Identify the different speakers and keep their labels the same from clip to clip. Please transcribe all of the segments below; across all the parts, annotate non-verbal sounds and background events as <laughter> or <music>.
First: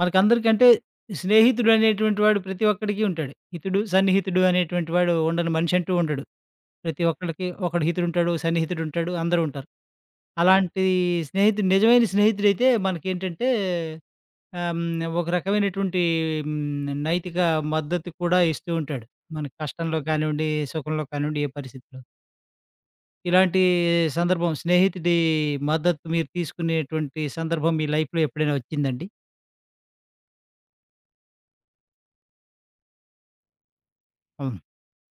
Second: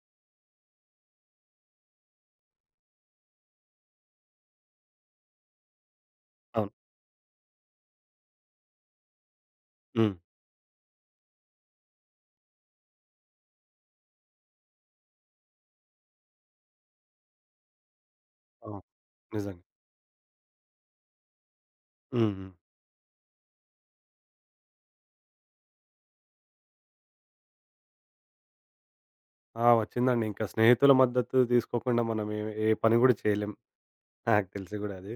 Speaker 1: మనకి అందరికంటే, స్నేహితుడు అనేటువంటి వాడు ప్రతి ఒక్కడికి ఉంటాడు. హితుడు, సన్నిహితుడు అనేటువంటి వాడు ఉండని మనిషంటూ ఉండడు,
Speaker 2: అవును.
Speaker 1: ప్రతి ఒక్కళ్ళకి ఒకడు హితుడు ఉంటాడు, ఓ సన్నిహితుడు ఉంటాడు అందరూ ఉంటారు.
Speaker 2: హ్మ్.
Speaker 1: అలాంటి స్నేహితుడు నిజమైన స్నేహితుడైతే మనకేంటంటే, హ్మ్, ఆహ్! ఒక రకమైనటువంటి హ్మ్, నైతిక మద్దతు కూడా ఇస్తూ
Speaker 2: అవును.
Speaker 1: ఉంటాడు. మన
Speaker 2: నిజంగా.
Speaker 1: కష్టంలో కానివ్వండి, సుఖంలో కానివ్వండి ఏ పరిస్థితిలో.
Speaker 2: హుహు.
Speaker 1: ఇలాంటి సందర్భం, స్నేహితుడి మద్దతు మీరు తీసుకునేటువంటి సందర్భం మీ లైఫ్‌లో. ఎప్పుడైనా వచ్చిందా అండి?
Speaker 2: ఆ! వచ్చిందండి. ఇంకా స్నేహితుల మద్దతు తీసుకోకుండా మనం ఎం ఏ పని కూడా చేయలేం. నాకు
Speaker 1: అవును.
Speaker 2: తెలిసి కూడా అది.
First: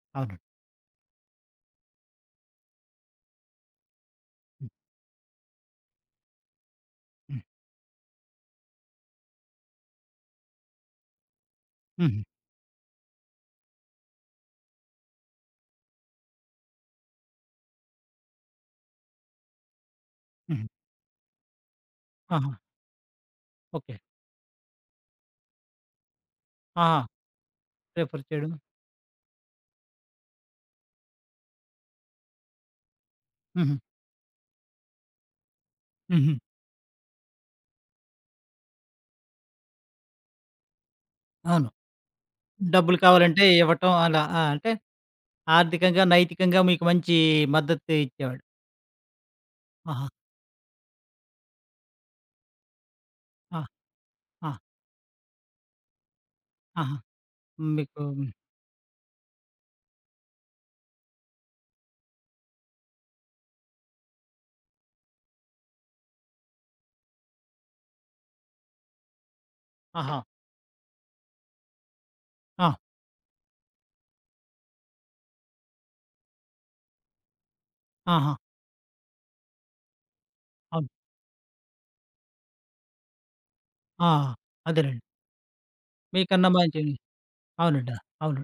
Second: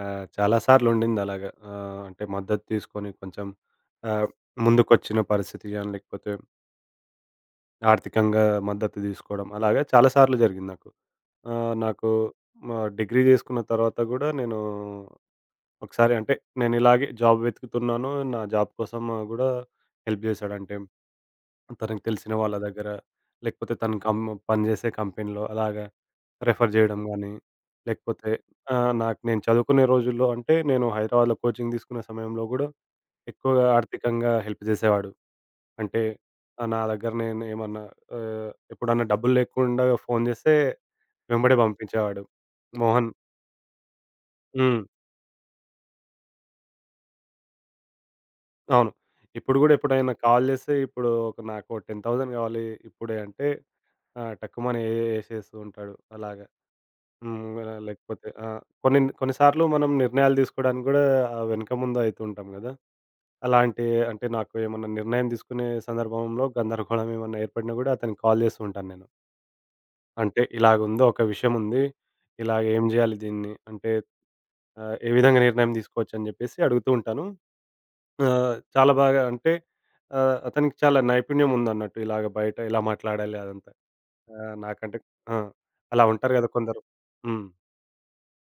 Speaker 2: ఆహ్,
Speaker 1: అవును.
Speaker 2: చాలా సార్లు ఉండిందలాగా. ఆహ్, అంటే, మద్దతు తీసుకొని, కొంచెం ఆహ్,
Speaker 1: హ్మ్.
Speaker 2: ముందుకొచ్చిన పరిస్థితి గాని, లేకపోతే
Speaker 1: హ్మ్.
Speaker 2: ఆర్థికంగా మద్దతు తీసుకోవడం. అలాగా చాలా సార్లు జరిగింది నాకు. ఆహ్, నాకు
Speaker 1: హుహు.
Speaker 2: మ డిగ్రీ చేసుకున్న తర్వాత కూడా నేను ఒకసారి అంటే, నేను ఇలాగే జాబ్ వెతుకుతున్నాను, నా జాబ్ కోసం కూడా, హెల్ప్ చేశాడు.
Speaker 1: హుహు.
Speaker 2: అంటే, తనకి తెలిసిన వాళ్ళ
Speaker 1: ఆహా!
Speaker 2: దగ్గర, లేకపోతే తను
Speaker 1: ఓకే.
Speaker 2: కం పనిచేసే కంపెనీలో, అలాగా రిఫర్
Speaker 1: ఆహా!
Speaker 2: చేయడం గానీ.
Speaker 1: ప్రిఫర్
Speaker 2: లేకపోతే
Speaker 1: చేయడం.
Speaker 2: ఆహ్, నాకు నేను చదువుకునే రోజుల్లో అంటే, నేను హైదరాబాద్‌లో కోచింగ్ తీసుకునే సమయంలో గూడా, ఎక్కువగా
Speaker 1: హుహు.
Speaker 2: ఆర్థికంగా హెల్ప్ జేసేవాడు. అంటే,
Speaker 1: హుహు.
Speaker 2: ఆహ్, నా దగ్గర నేను ఏమన్నా, ఆహ్, ఎప్పుడన్నా డబ్బులు లేకుండా ఫోను జేస్తే, వెంబడే
Speaker 1: అవును.
Speaker 2: పంపించేవాడు
Speaker 1: డబ్బులు
Speaker 2: మోహన్
Speaker 1: కావాలంటే, ఇవ్వటం అలా. ఆహ్, అంటే,
Speaker 2: హ్మ్.
Speaker 1: ఆర్థికంగా, నైతికంగా మీకు మంచి మద్దతు ఇచ్చేవాడు.
Speaker 2: అవును. ఇప్పుడు గూడా
Speaker 1: ఆహా!
Speaker 2: ఎప్పుడైనా కాల్ చేస్తే ఇప్పుడు ఒక నాకు 10,000 కావాలి ఇప్పుడే అంటే,
Speaker 1: ఆ!
Speaker 2: ఆ!
Speaker 1: ఆ!
Speaker 2: టక్కుమని ఎసేస్తూ ఉంటాడు. అలాగా
Speaker 1: ఆహా!
Speaker 2: హ్మ్, అలాగే
Speaker 1: మీకు
Speaker 2: లేకపోతే ఆ! కొన్ని, కొన్ని సార్లు మనం నిర్ణయాలు దిసుకోడానికి గూడా ఆ! వెనక ముందు అయితుంటాం గాదా! అలాంటి అంటే నాకు ఏమన్నా నిర్ణయం తీసుకునే సందర్భంలో గందరగోళం ఏమన్నా ఏర్పడినా గూడా అతనికి కాల్ జేస్తూ ఉంటాను నేను.
Speaker 1: ఆహా!
Speaker 2: అంటే ఇలాగుందో ఒక విషయం ఉంది, ఇలా
Speaker 1: ఆ!
Speaker 2: ఏం జేయాలి దీన్ని, అంటే ఆహ్ ఏ విధంగా నిర్ణయం తీసుకోవచ్చు అని జేప్పేసి అడుగుతూ ఉంటాను. ఆ!
Speaker 1: ఆహా!
Speaker 2: చాలా బాగా అంటే ఆ! అతనికి
Speaker 1: అవును.
Speaker 2: చాలా నైపుణ్యం ఉందన్నట్టు ఇలాగ బయట ఎలా మాట్లాడాలి అదంతా,
Speaker 1: ఆ!
Speaker 2: ఆహ్, నాకంటే
Speaker 1: అదేనండి.
Speaker 2: ఆ! అలా ఉంటారు
Speaker 1: మీకన్నా
Speaker 2: కదా! కొందరు
Speaker 1: మంచివి
Speaker 2: హ్మ్.
Speaker 1: అవునండి అవును.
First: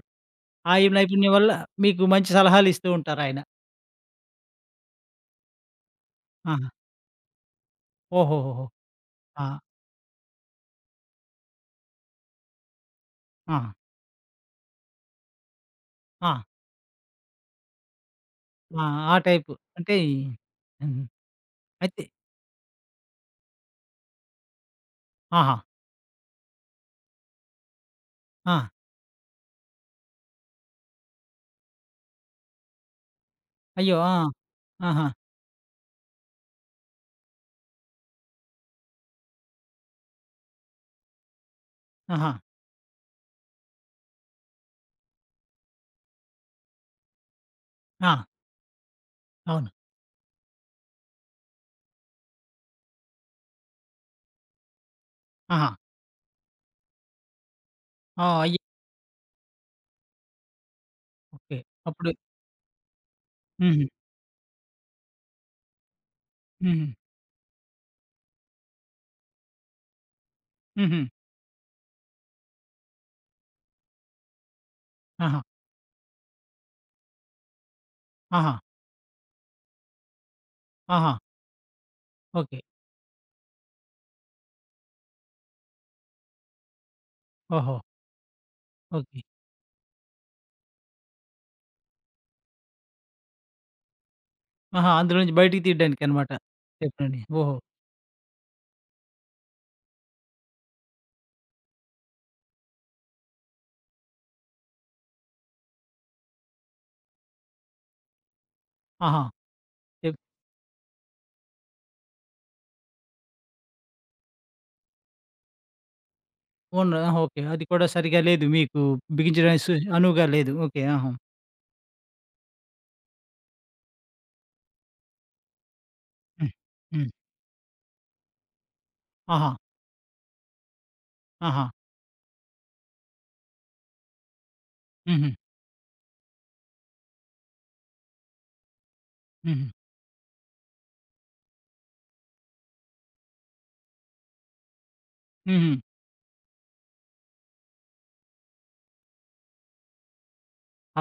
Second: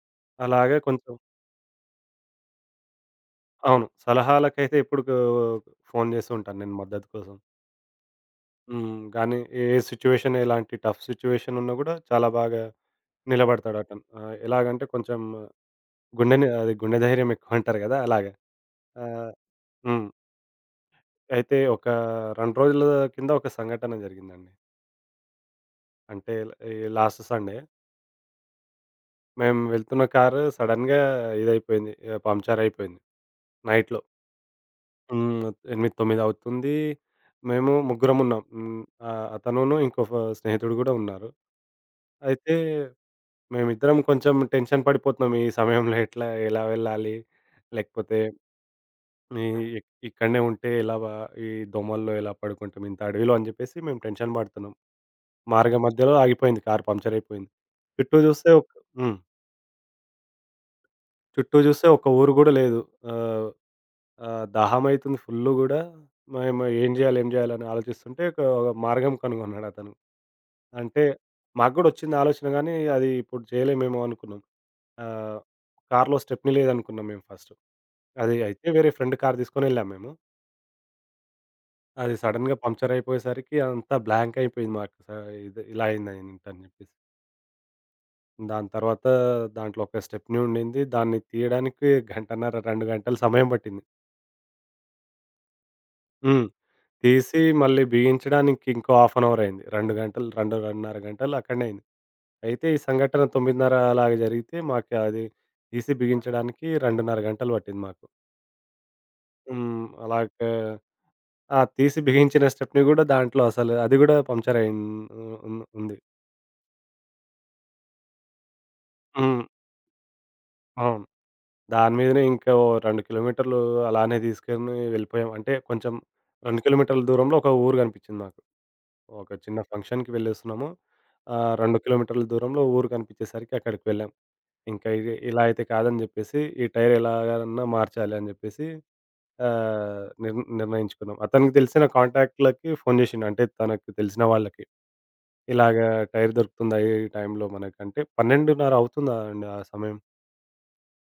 Speaker 1: ఆ!
Speaker 2: అలాగే
Speaker 1: ఈ
Speaker 2: కొంచెం
Speaker 1: నైపుణ్యం వల్ల మీకు మంచి సలహాలిస్తూ ఉంటారయనా.
Speaker 2: అవును సలహాలకైతే ఎప్పుడు‌కు ఫోను జేస్తూ ఉంటాను
Speaker 1: ఆహా!
Speaker 2: నెను మద్దతు కోసం.
Speaker 1: ఓహోహోహో!
Speaker 2: హ్మ్, గానీ
Speaker 1: ఆ!
Speaker 2: ఏ సిట్యుయేషన్ ఎలాంటి టఫ్ సిట్యుయేషన్ ఉన్నా కూడా చాలా బాగా
Speaker 1: ఆ!
Speaker 2: నిలబడతాడటను. ఆ! ఎలాగంటే కొంచెం
Speaker 1: ఆ!
Speaker 2: గుండె‌నే ఆదే గుండె ధైర్యం ఎక్కువంటారు కదా! అలాగా.
Speaker 1: ఆహ్, ఆ!
Speaker 2: ఆహ్,
Speaker 1: టైపు, అంటే
Speaker 2: హ్మ్.
Speaker 1: హ్మ్.
Speaker 2: అయితే ఒక
Speaker 1: అయితే
Speaker 2: 2 రోజుల కింద ఒక సంఘటన జరిగిందండి.
Speaker 1: ఆహా!
Speaker 2: అంటే, ఇల్ ఈ లాస్ట్ సండే.
Speaker 1: ఆ!
Speaker 2: మేము వెళ్తున్న కారు సడెన్‌గా ఇదైపోయింది. ఆహ్, పంచరైయిపోయింది.
Speaker 1: అయ్యో!
Speaker 2: నైట్‌లో.
Speaker 1: ఆ! ఆహా!
Speaker 2: హ్మ్. 8-9 అవుతుంది, మేము ముగ్గురం ఉన్నాం. హ్మ్, ఆహ్, అతనునూ ఇంకొక స్నేహితుడు కూడా ఉన్నారు.
Speaker 1: ఆహా!
Speaker 2: అయితే, మేమిద్దరం కొంచెం టెన్షన్ పడిపోతున్నాం. ఈ సమయంలో ఎట్లా, ఎలా వెళ్ళాలి, లేకపోతే
Speaker 1: ఆ!
Speaker 2: ఇ
Speaker 1: అవును.
Speaker 2: ఇ ఇక్కడనే ఉంటే ఇలా వా ఈ దోమల్లో ఇలా పడుకుంటాం, ఇంత అడవిలో అని చెప్పేసి మేము టెన్షన్ పడుతున్నాం.
Speaker 1: ఆహా!
Speaker 2: మార్గం మధ్యలో ఆగిపోయింది కార్ పంక్చరైయిపోయింది. పెట్టు
Speaker 1: ఆ!
Speaker 2: చూస్తే
Speaker 1: అయ్
Speaker 2: ఒక్ హ్మ్. చుట్టూ
Speaker 1: ఓకే.
Speaker 2: చూస్తే ఒక్క
Speaker 1: అప్పుడు
Speaker 2: ఊరు కూడా లేదు. ఆహ్,
Speaker 1: హుహు.
Speaker 2: ఆహ్, దాహం అయితుంది ఫుల్ కూడా, మేము ఏం
Speaker 1: హుహు.
Speaker 2: చేయాలి, ఏం చేయాలి అని ఆలోచిస్తుంటే, ఒక మార్గం కనుగొన్నాడు అతను.
Speaker 1: హుహు.
Speaker 2: అంటే, మాకు కూడొచ్చింది ఆలోచన గానీ, అది ఇప్పుడు చేయలేమేమో అనుకున్నాం. ఆహ్,
Speaker 1: ఆహా!
Speaker 2: కార్‌లో స్టెప్‌ని లేదనుకున్నాం మేము ఫస్టు. అది
Speaker 1: ఆహా!
Speaker 2: అయితే వేరే ఫ్రెండ్ కార్ తీసుకొని వెళ్ళాము మేము.
Speaker 1: ఆహా!
Speaker 2: అది సడెన్‌గా
Speaker 1: ఓకే.
Speaker 2: పంక్చరైపోయే సరికి, అంతా బ్లాంకై యిపోయింది మాకు సా ఇది ఇలా అయిందేంటి అని చెప్పేసి.
Speaker 1: ఓహో!
Speaker 2: దాని తర్వాత,
Speaker 1: ఓకే.
Speaker 2: దాంట్లో ఒక స్టెప్ని ఉండింది. దాన్ని తీయడానికి గంటన్నర, 2 గంటలు సమయం పట్టింది.
Speaker 1: ఆహా! అందులో నుంచి బయటికి తీయడానికన్నమాట.
Speaker 2: హ్మ్.
Speaker 1: స్టెప్ని‌‌నీ
Speaker 2: తీసి
Speaker 1: ఓహో!
Speaker 2: మళ్ళీ బిగించడానికి ఇంకో హాల్ఫ్ అన్ అవర్ అయింది. 2 గంటలు, 2.30 గంటలు అక్కడనే అయింది. అయితే ఈ సంఘటన 9.30 అలాగా జరిగితే, మాకు అది తీసి బిగించడానికి 2.30 గంటలు పట్టింది మాకు.
Speaker 1: ఆహా!
Speaker 2: హ్మ్,
Speaker 1: చెప్
Speaker 2: అలాగా ఆ! తీసి బిగించిన స్టెప్ని కూడా దాంట్లో అసలు అది కూడా పంక్చరైయ్యిం హ్మ్, హ్మ్, ఉంది.
Speaker 1: ఉన్న ఆహా! ఓకే. అది కూడా సరిగ్గా లేదు. మీకు
Speaker 2: హ్మ్.
Speaker 1: బిగించడానికి సు అనువుగా లేదు. ఓకే.
Speaker 2: అవును.
Speaker 1: ఆహా!
Speaker 2: దాని మీదనే ఇంకో 2 కిలోమీటర్లు అలానే తీసుకొని వెళ్ళిపోయాం. అంటే, కొంచెం
Speaker 1: హ్మ్.
Speaker 2: 2 కిలోమీటర్ల
Speaker 1: హ్మ్.
Speaker 2: దూరంలో ఒక ఊరు కనిపించింది నాకు. ఒక
Speaker 1: ఆహా!
Speaker 2: చిన్న ఫంక్షన్‌కి వెళ్ళలేస్తున్నాము. ఆహ్,
Speaker 1: ఆహా!
Speaker 2: 2 కిలోమీటర్ల దూరంలో ఊరు కనిపించేసరికి, అక్కడికి వెళ్ళాం. ఇంకా ఇగ
Speaker 1: హుహు.
Speaker 2: ఇలా అయితే కాదని చెప్పేసి, ఈ టైర్ ఎలాగన్నా మార్చాలి అని చెప్పేసి,
Speaker 1: హుహు.
Speaker 2: ఆహ్, నిర్ నిర్ణయించుకున్నాం. అతనికి తెలిసిన కాంటాక్ట్‌లకి ఫోను చేసిండు. అంటే తనకు తెలిసిన వాళ్ళకి. ఇలాగ
Speaker 1: హుహు.
Speaker 2: టైర్ దొరుకుతుందా, ఈ టైంలో మనకు అంటే, 12.30 అవుతుంది అండి ఆ సమయం.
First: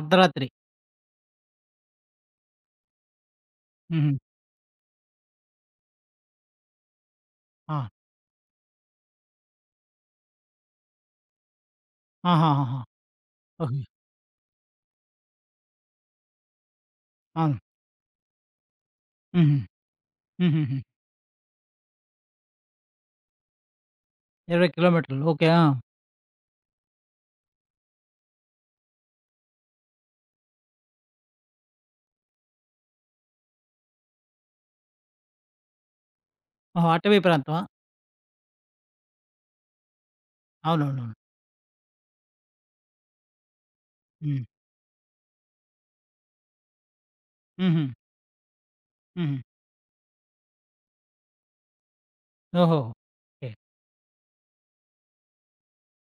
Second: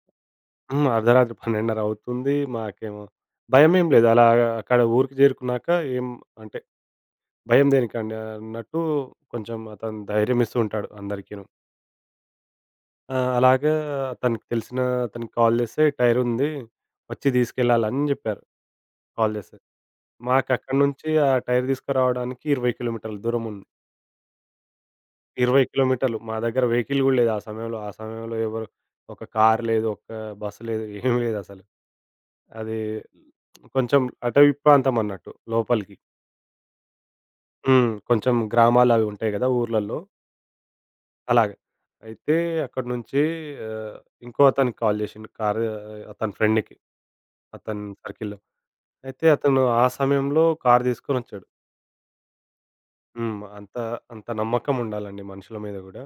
Speaker 1: అర్ధరాత్రి.
Speaker 2: హ్మ్. అర్ధరాత్రి 12.30 అవుతుంది. మాకేమో భయమేమి లేదు
Speaker 1: హుహు.
Speaker 2: అలాగా అక్కడ ఊరికి చేరుకున్నాక ఎం అంటే, భయం
Speaker 1: ఆ!
Speaker 2: దేనికండి అన్నట్టు, కొంచెం అతను ధైర్యం ఇస్తూ ఉంటాడు అందరికీను.
Speaker 1: ఆహాహా!
Speaker 2: ఆ! అలాగా
Speaker 1: ఓకే.
Speaker 2: తనకి తెలిసిన అతనికి కాల్ చేస్తే, టైరుంది వచ్చి
Speaker 1: అవును.
Speaker 2: తీసుకెళ్లాలని అని చెప్పారు. కాల్
Speaker 1: హుహు.
Speaker 2: చేస్తే. మాకు
Speaker 1: హుహుహు.
Speaker 2: అక్కడి నుంచి ఆ టైర్ తీసుకురావడానికి 20 కిలోమీటర్ల దూరముంది.
Speaker 1: 20 కిలోమీటర్లు. ఓకే. ఆ!
Speaker 2: 20 కిలోమీటర్లు. మా దగ్గర వెహికల్ కూడా లేదు. ఆ సమయంలో ఆ సమయంలో ఎవరు ఒక కారు లేదు, ఒక బసు లేదు ఏమి లేదసలు. అది <smacks lips> కొంచెం అటవీ ప్రాంతం అన్నట్టు లోపలికి.
Speaker 1: ఓహో! అటవీ ప్రాంతమా?
Speaker 2: హ్మ్. కొంచెం గ్రామాలు అవి ఉంటాయి కదా! ఊర్లల్లో.
Speaker 1: అవునవునవును.
Speaker 2: అలాగా. అయితే అక్కడి నుంచి ఆహ్, ఇంకో
Speaker 1: హ్మ్.
Speaker 2: అతనికి కాల్ చేసిండు, కారు ఆహ్, అతని ఫ్రెండ్‌కి. అతని
Speaker 1: హుహు.
Speaker 2: సర్కిల్‌లో. అయితే
Speaker 1: హుహు.
Speaker 2: అతను ఆ సమయంలో కారు తీసుకొనొచ్చాడు.
Speaker 1: ఓహో!
Speaker 2: హ్మ్.
Speaker 1: ఓకే.
Speaker 2: అంత అంత నమ్మకం ఉండాలండి మనుషుల మీద కూడా.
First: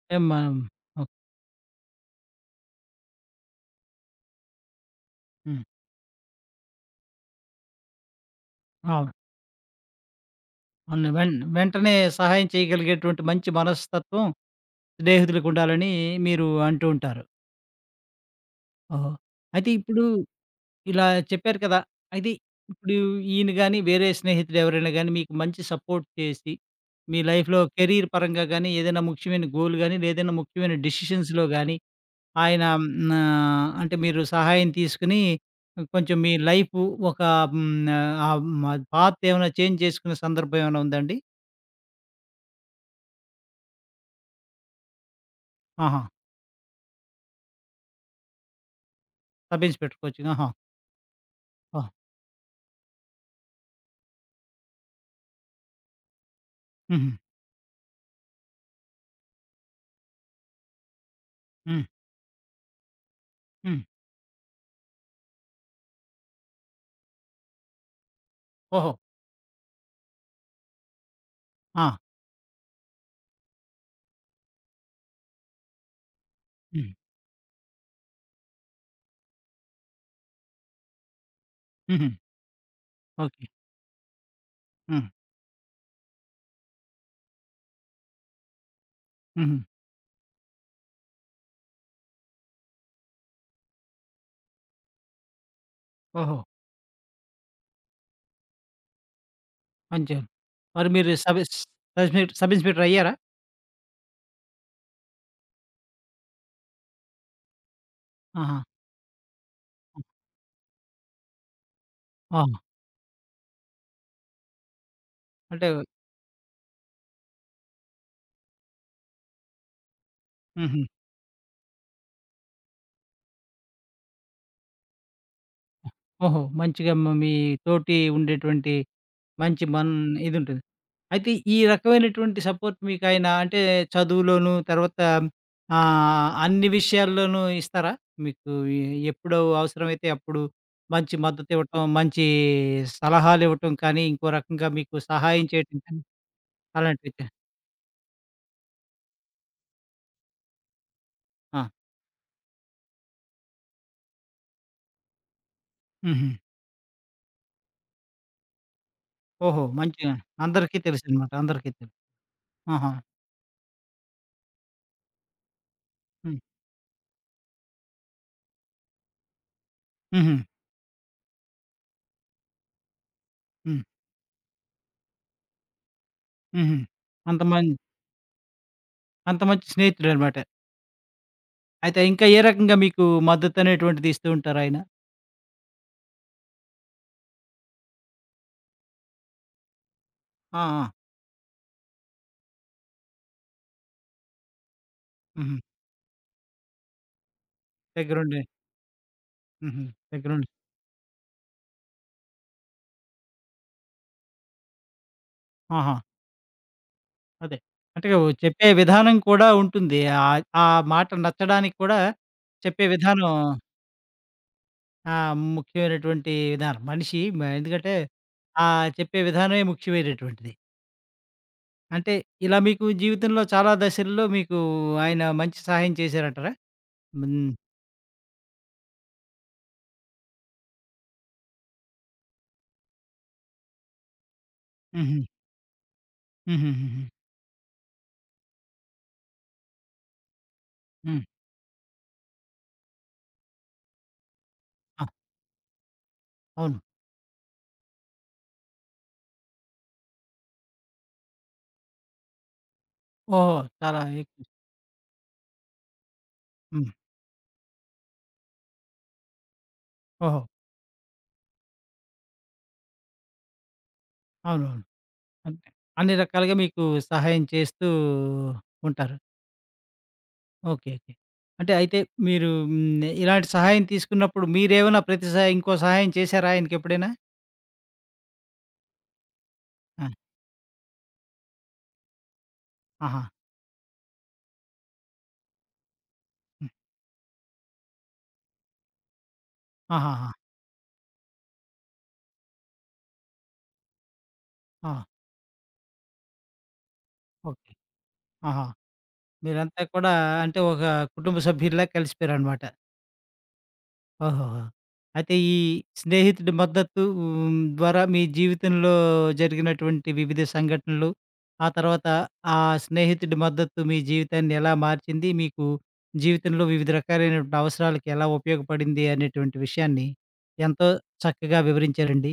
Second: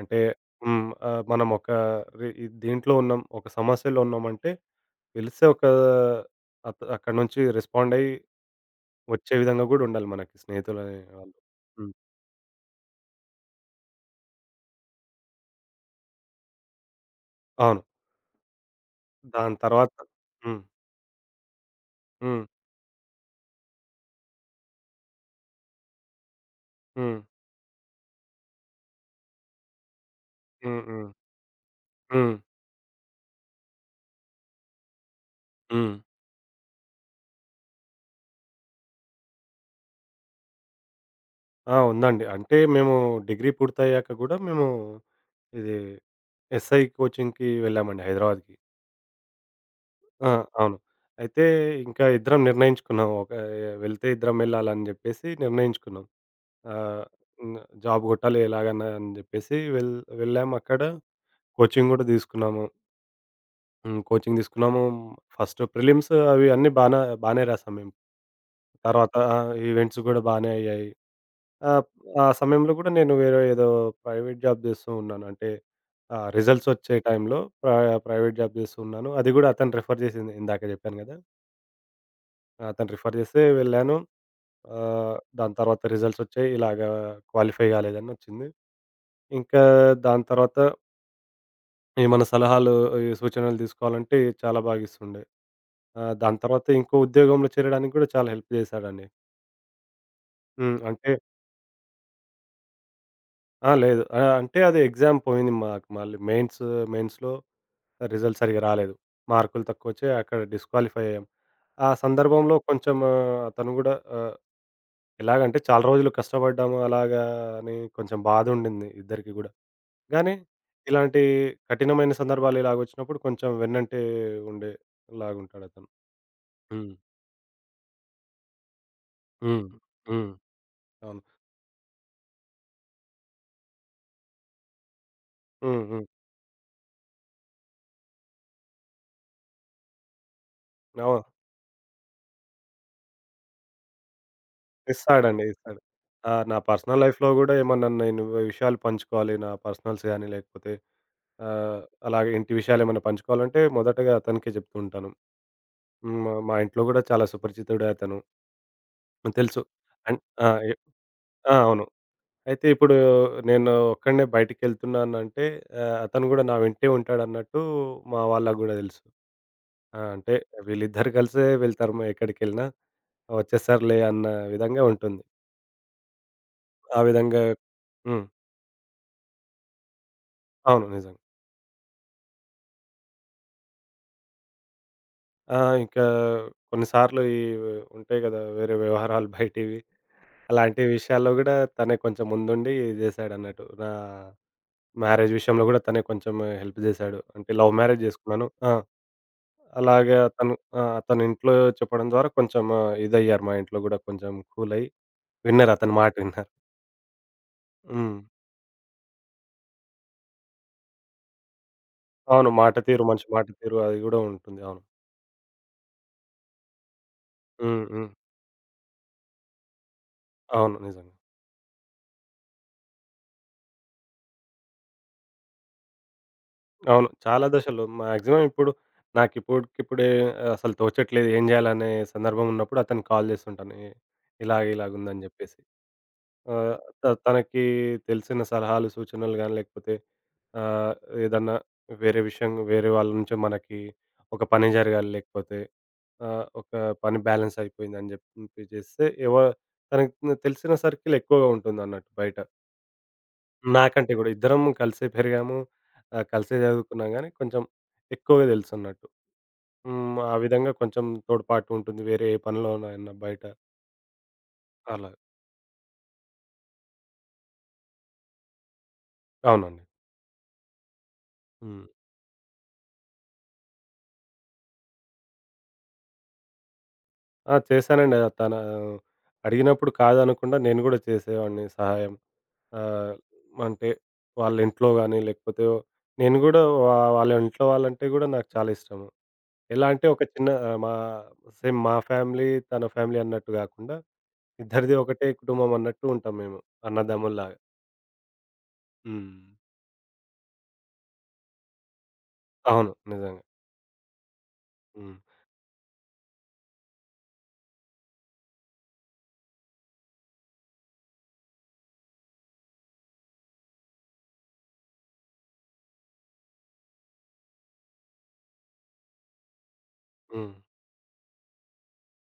Speaker 2: అంటే
Speaker 1: ఏం మా
Speaker 2: హ్మ్.
Speaker 1: ఓకే.
Speaker 2: ఆహ్, మనం ఒకరి ఇద్ దీంట్లో ఉన్నాం, ఒక సమస్యలో ఉన్నామంటే, పిలిస్తే
Speaker 1: హ్మ్.
Speaker 2: ఒక అ అక్కడి నుంచి రెస్పాండయ్యి,
Speaker 1: అవును.
Speaker 2: వచ్చే విధంగా కూడా ఉండాలి మనకి స్నేహితులనే
Speaker 1: వందే
Speaker 2: వాళ్ళు.
Speaker 1: వెంట్ వెంటనే
Speaker 2: హ్మ్.
Speaker 1: సహాయం చేయగలిగేటువంటి మంచి మనస్తత్వం, స్నేహితులకు ఉండాలని మీరు అంటూ ఉంటారు.
Speaker 2: అవును.
Speaker 1: ఓహో!
Speaker 2: దాని
Speaker 1: అయితే
Speaker 2: తరువాత
Speaker 1: ఇప్పుడూ
Speaker 2: హ్మ్.
Speaker 1: ఇలా చెప్పారు కదా! అయితే
Speaker 2: హ్మ్.
Speaker 1: ఇప్పుడు ఈయన గాని, వేరే స్నేహితుడు ఎవరైనా గాని మీకు మంచి సపోర్ట్ చేసి, మీ
Speaker 2: హ్మ్.
Speaker 1: లైఫ్‌లో కెరీర్ పరంగా గాని, ఏదైనా ముఖ్యమైన గోల్ గాని, లేదైనా ముఖ్యమైన
Speaker 2: హ్మ్. హ్మ్.
Speaker 1: డెసిషన్స్‌లో గాని,
Speaker 2: హ్మ్.
Speaker 1: ఆయనా ఆహ్, అంటే, మీరు సహాయం తీసుకొని
Speaker 2: హ్మ్.
Speaker 1: కొంచెం మీ లైఫు ఒక హ్మ్. ఆహ్, పాత్ ఏమైనా చేంజ్ చేసుకునే సందర్భం ఏమైనా ఉందా అండి?
Speaker 2: ఆ! ఉందండి. అంటే మేము డిగ్రీ పూర్తయ్యాక కూడా, మేము ఇది
Speaker 1: ఆహా!
Speaker 2: ఎస్‌ఐ కోచింగ్‌కి వెళ్ళామండి హైదరాబాద్‌కి.
Speaker 1: సబ్ ఇన్స్పెక్టర్ కోచింగ్
Speaker 2: ఆ!
Speaker 1: ఆహా!
Speaker 2: అవును. అయితే
Speaker 1: ఓహ్!
Speaker 2: ఇంకా ఇద్దరం నిర్ణయించుకున్నాం. ఓకే. వెళ్తే ఇద్దరం వెళ్ళాలని చెప్పేసి నిర్ణయించుకున్నాం. ఆహ్,
Speaker 1: హుహు.
Speaker 2: హ్మ్. జాబ్ కొట్టాలి ఎలాగైనా అని చెప్పేసి, వెళ్ వెళ్ళామక్కడ
Speaker 1: హ్మ్.
Speaker 2: కోచింగ్ గూడా తీసుకున్నాము.
Speaker 1: హ్మ్.
Speaker 2: హ్మ్. కోచింగ్ తీసుకున్నాము. ఫస్టు ప్రిలిమ్సు అవి అన్నీ బానే బానే రాసాము మేము.
Speaker 1: ఓహో!
Speaker 2: తర్వాత ఈవెంట్స్ కూడా బానే అయ్యాయి. ఆహ్,
Speaker 1: ఆ!
Speaker 2: ఆ సమయంలో కూడా నేను వేరే ఏదో ప్రైవేట్ జాబ్ చేస్తూ ఉన్నాను. అంటే, ఆహ్, రిజల్ట్స్
Speaker 1: హ్మ్.
Speaker 2: వచ్చే టైంలో, ప్ర ప్రైవేట్ జాబ్ చేస్తూ ఉన్నాను. అది కూడా అతను రిఫర్ చేసింది ఇందాక చెప్పాను కదా!
Speaker 1: హుహు.
Speaker 2: అతను రిఫర్ జేస్తే
Speaker 1: ఓకే.
Speaker 2: వెళ్ళాను.
Speaker 1: హ్మ్.
Speaker 2: ఆహ్, దాని తర్వాత రిజల్ట్సొచ్చాయి. ఇలాగా క్వాలిఫై గాలేదనొచ్చింది.
Speaker 1: హుహు.
Speaker 2: ఇంకా దాని తర్వాత ఏమన్నా సలహాలు, ఇవి సూచనలు తీసుకోవాలంటే, చాలా బాగిస్తుండే. ఆ! దాని
Speaker 1: ఓహో!
Speaker 2: తర్వాత ఇంకో ఉద్యోగంలో చేరడానికి గూడా చాలా హెల్ప్ చేశాడండి.
Speaker 1: పంచా
Speaker 2: హ్మ్.
Speaker 1: మరి మీరు
Speaker 2: అంటే
Speaker 1: సబెస్ తర్వాత మీరు సబ్ ఇన్స్‌పెక్టరయ్యారా?
Speaker 2: ఆ! లేదు. ఆహ్, అంటే, అది ఎగ్జామ్ పోయింది మాకు మళ్ళీ. మెయిన్స్ మెయిన్స్‌లో రిజల్ట్
Speaker 1: ఆహా!
Speaker 2: సరిగ్గా రాలేదు. మార్కులు
Speaker 1: హ్మ్.
Speaker 2: తక్కువొచ్చాయి, అక్కడ డిస్‌క్వాలిఫై అయ్యాం. ఆ సందర్భంలో
Speaker 1: అవును.
Speaker 2: కొంచము అతను గూడా ఆహ్, ఎలాగంటే,
Speaker 1: అంటే
Speaker 2: చాలా రోజులు కష్టపడ్డాము అలాగా అని కొంచెం బాధుండింది ఇద్దరికీ గూడా, గానీ
Speaker 1: హుహు.
Speaker 2: ఇలాంటీ కఠినమైన సందర్భాలిలాగొచ్చినప్పుడు కొంచెం వెన్నంటే ఉండేలాగుంటాడతను.
Speaker 1: హ్మ్, ఓహో!
Speaker 2: హ్మ్.
Speaker 1: మంచిగా మ మీ తోటి ఉండేటువంటి మంచి
Speaker 2: హ్మ్.
Speaker 1: మన్
Speaker 2: హ్మ్.
Speaker 1: ఇదుంటుంది.
Speaker 2: అవును.
Speaker 1: అయితే, ఈ రకమైనటువంటి సపోర్ట్ మీకాయనా అంటే, చదువులోనూ తర్వాత
Speaker 2: హ్మ్. హ్మ్.
Speaker 1: ఆహ్, అన్ని విషయాల్లోనూ ఇస్తారా? మీకూ ఎ ఎప్పుడూ అవసరమైతే అప్పుడు మంచి
Speaker 2: నొవా
Speaker 1: మద్దతివ్వటం, మంచీ సలహాలివ్వటం కానీ, ఇంకో రకంగా మీకు
Speaker 2: ఇస్తాడండి,
Speaker 1: సహాయం చేయటం
Speaker 2: ఇస్తాడు.
Speaker 1: కానీ,
Speaker 2: ఆహ్, నా పర్సనల్
Speaker 1: అలాంటివి
Speaker 2: లైఫ్‌లో
Speaker 1: చే
Speaker 2: గూడా ఏమన్నా నేను విషయాలు పంచుకోవాలి, నా పర్సనల్స్ గానీ, లేకపోతే
Speaker 1: ఆ!
Speaker 2: ఆహ్, అలాగే ఇంటి విషయాలేమన్నా పంచుకోవాలంటే, మొదటగా అతనికే జెప్పుకుంటాను. హ్మ్. మ
Speaker 1: హుహు.
Speaker 2: మా ఇంట్లో గూడా చాలా సుపరిచితుడే అతను. హ్మ్. తెలుసు.
Speaker 1: ఓహో! మంచిగా.
Speaker 2: అన్ ఆ! ఎ
Speaker 1: అందరికీ తెలుసనమాట.
Speaker 2: ఆ!
Speaker 1: అందరికీ
Speaker 2: అవును.
Speaker 1: తెలుసు.
Speaker 2: అయితే
Speaker 1: ఆహా!
Speaker 2: ఇప్పుడూ నేనూ ఒక్కడినే బయటికెళ్తున్నానంటే, ఆహ్, అతను
Speaker 1: హ్మ్.
Speaker 2: గూడా నా వెంటే ఉంటాడన్నట్టూ, మా వాళ్ళకు గూడా దెలుసు. ఆ! అంటే,
Speaker 1: హుహు.
Speaker 2: వీళ్ళిద్దరు <giggles> గలిసే వెళ్తారు. మా ఎక్కడికెళ్ళినా,
Speaker 1: హ్మ్.
Speaker 2: ఒచ్చేస్తారులే అన్న విధంగా ఉంటుంది.
Speaker 1: హుహు.
Speaker 2: ఆ విధంగా
Speaker 1: అంత మంద్
Speaker 2: హ్మ్.
Speaker 1: అంత మంచి స్నేహితుడన్నమాట.
Speaker 2: అవును. నిజంగా.
Speaker 1: అయితే, ఇంకా ఏ రకంగా మీకు మద్దతు అనేటువంటిది ఇస్తూ ఉంటారాయన?
Speaker 2: ఆ! ఇంకా కొన్ని సార్లు ఇవి ఉంటాయి కదా వేరే వ్యవహారాలు బయటివి,
Speaker 1: ఆ!
Speaker 2: అలాంటి
Speaker 1: ఆ!
Speaker 2: విషయాల్లో కూడా తనే కొంచెం ముందుండి జేశాడన్నట్టు. నా మ్యారేజ్ విషయం
Speaker 1: హుహు.
Speaker 2: గూడా, తనే కొంచమే హెల్ప్ జేశాడు. అంటే లవ్ మ్యారేజ్
Speaker 1: దెగ్గరుండి.
Speaker 2: జేసుకున్నాను ఆ!
Speaker 1: హుహు.
Speaker 2: అలాగే
Speaker 1: దెగ్గరుండి.
Speaker 2: అతను ఆ! తను ఇంట్లో చెప్పడం ద్వారా, కొంచెం ఆహ్, ఇదయ్యారు మా ఇంట్లో గూడా, కొంచెం కూలయ్యి, విన్నారు అతని
Speaker 1: ఆహా!
Speaker 2: మాట విన్నారు.
Speaker 1: అదే. అంటే,
Speaker 2: హ్మ్.
Speaker 1: ఓహ్! చెప్పే విధానం కూడా ఉంటుంది. ఆద్ ఆ మాట నచ్చడానికి కూడా
Speaker 2: అవును.
Speaker 1: చెప్పే
Speaker 2: మాటతీరు మంచి
Speaker 1: విధానం
Speaker 2: మాటతీరు. అది గూడా ఉంటుంది. అవును.
Speaker 1: ఆ! ముఖ్యమైనటువంటి విధానం. మనిషి మా
Speaker 2: హ్మ్.
Speaker 1: ఎందుకంటే
Speaker 2: హ్మ్.
Speaker 1: ఆ చెప్పే విధానమే ముఖ్యమైనటువంటిది.
Speaker 2: అవును. నిజంగా.
Speaker 1: అంటే, ఇలా మీకు జీవితంలో చాలా దశల్లో, మీకు ఆయన మంచి సహాయం చేశారంటారా?
Speaker 2: అవును. చాలా
Speaker 1: హ్మ్.
Speaker 2: దశలు. మాక్సిమం ఇప్పుడు నాకు ఇప్పటికిప్పుడే ఆహ్, అసలు తోచట్లేదు, ఏం జేయాలనే సందర్భం ఉన్నప్పుడు అతనికి కాల్ జేస్తుంటాను. ఎ ఇలాగ,
Speaker 1: హుహు.
Speaker 2: ఇలాగుందని జెప్పేసి. ఆహ్, త
Speaker 1: హుహుహుహు.
Speaker 2: తనకి తెలిసిన సలహాలు, సూచనలు గాని లేకపోతే ఆహ్,
Speaker 1: హ్మ్.
Speaker 2: ఏదన్నా వేరే విషయం వేరే వాళ్ళ నుంచే మనకి ఒక పని
Speaker 1: ఆ!
Speaker 2: జరగాలి, లేకపోతే ఆహ్, ఒక
Speaker 1: అవును.
Speaker 2: పని బ్యాలెన్స్ అయిపోయిందని జెప్పి మెసేజ్ జేస్తే, ఎవ తనకు తె తెలిసిన సర్కిల్ ఎక్కువగా ఉంటుందన్నట్టు బయట.
Speaker 1: ఓహ్! చాలా
Speaker 2: నాకంటే గూడా.
Speaker 1: ఎకు
Speaker 2: ఇద్దరము కలిసే పెరిగాము, ఆహ్, కలిసే
Speaker 1: హ్మ్.
Speaker 2: జదువుకున్నాం గానీ, కొంచెం ఎక్కువగా తెలుసన్నట్టు. హ్మ్. ఆ
Speaker 1: ఓహో!
Speaker 2: విధంగా కొంచం తోడ్పాటుంటుంది వేరే ఏ పనిలోనైనా బయట.
Speaker 1: అవునవును.
Speaker 2: అలా.
Speaker 1: అంటే, అన్ని రకాలుగా మీకూ సహాయం చేస్తూ ఉంటారు.
Speaker 2: అవునండి.
Speaker 1: ఓకే. ఓకే. అంటే,
Speaker 2: హ్మ్.
Speaker 1: అయితే, మీరూ హ్మ్. ఇలాంటి సహాయం తీసుకున్నప్పుడు మీరేమైనా ప్రతి సా ఇంకో సహాయం చేశారా ఆయనకెప్పుడైనా?
Speaker 2: ఆ! చేశానండి. తనా అడిగినప్పుడు
Speaker 1: ఆ!
Speaker 2: కాదనకుండా నేను గూడా చేసేవాడిని సహాయం. ఆహ్,
Speaker 1: ఆహా!
Speaker 2: మంటే, వాళ్ళ ఇంట్లో గానీ, లేకపోతే నేను గూడా
Speaker 1: హ్మ్.
Speaker 2: వా వాళ్ళ ఇంట్లో వాళ్ళంటే గూడా నాకు చాలా ఇష్టము. ఎలా అంటే, ఒక
Speaker 1: ఆహాహా!
Speaker 2: చిన్న మా సేమ్ మా ఫ్యామిలీ, తన ఫ్యామిలీ అన్నట్టు గాకుండా, ఇద్దరిది
Speaker 1: ఆ!
Speaker 2: ఒకటే కుటుంబమన్నట్టు ఉంటాం మేము అన్నదమ్ముల్లాగా.
Speaker 1: ఓకే. ఆహా!
Speaker 2: హ్మ్.
Speaker 1: మీరంతా కూడా అంటే, ఒకా కుటుంబ సభ్యుల్లా కలిసిపోయారనమాట.
Speaker 2: అవును. నిజంగా.
Speaker 1: ఓహోహో!
Speaker 2: హ్మ్.
Speaker 1: అయితే, ఈ స్నేహితుడి మద్దతూ హ్మ్. ద్వారా మీ జీవితంలో జరిగినటువంటి వివిధ సంఘటనలు, ఆ తర్వాత ఆ స్నేహితుడి మద్దతు మీ జీవితాన్ని ఎలా మార్చింది, మీకు జీవితంలో వివిధ రకాలైనటువంటి అవసరాలకి ఎలా ఉపయోగపడింది అనేటువంటి విషయాన్ని
Speaker 2: హ్మ్.
Speaker 1: ఎంతో చక్కగా వివరించారండి.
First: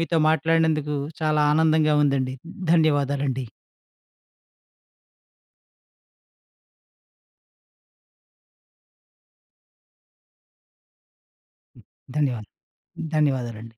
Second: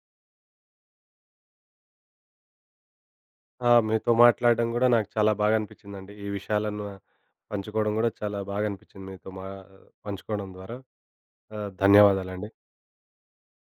Speaker 1: మీతో మాట్లాడినందుకూ చాలా ఆనందంగా ఉందండి. ధన్యవాదాలండి.
Speaker 2: ఆ! మీతో మాట్లాడడం గూడా నాకు చాలా బాగనిపిచ్చిందండి. ఈ విషయాలను పంచుకోడం గూడా చాలా బాగనిపిచ్చింది మీతో మా పంచుకోడం ద్వారా. ఆహ్,
Speaker 1: హ్మ్. ధన్యవాద్
Speaker 2: ధన్యవాదాలండి.
Speaker 1: ధన్యవాదాలండి.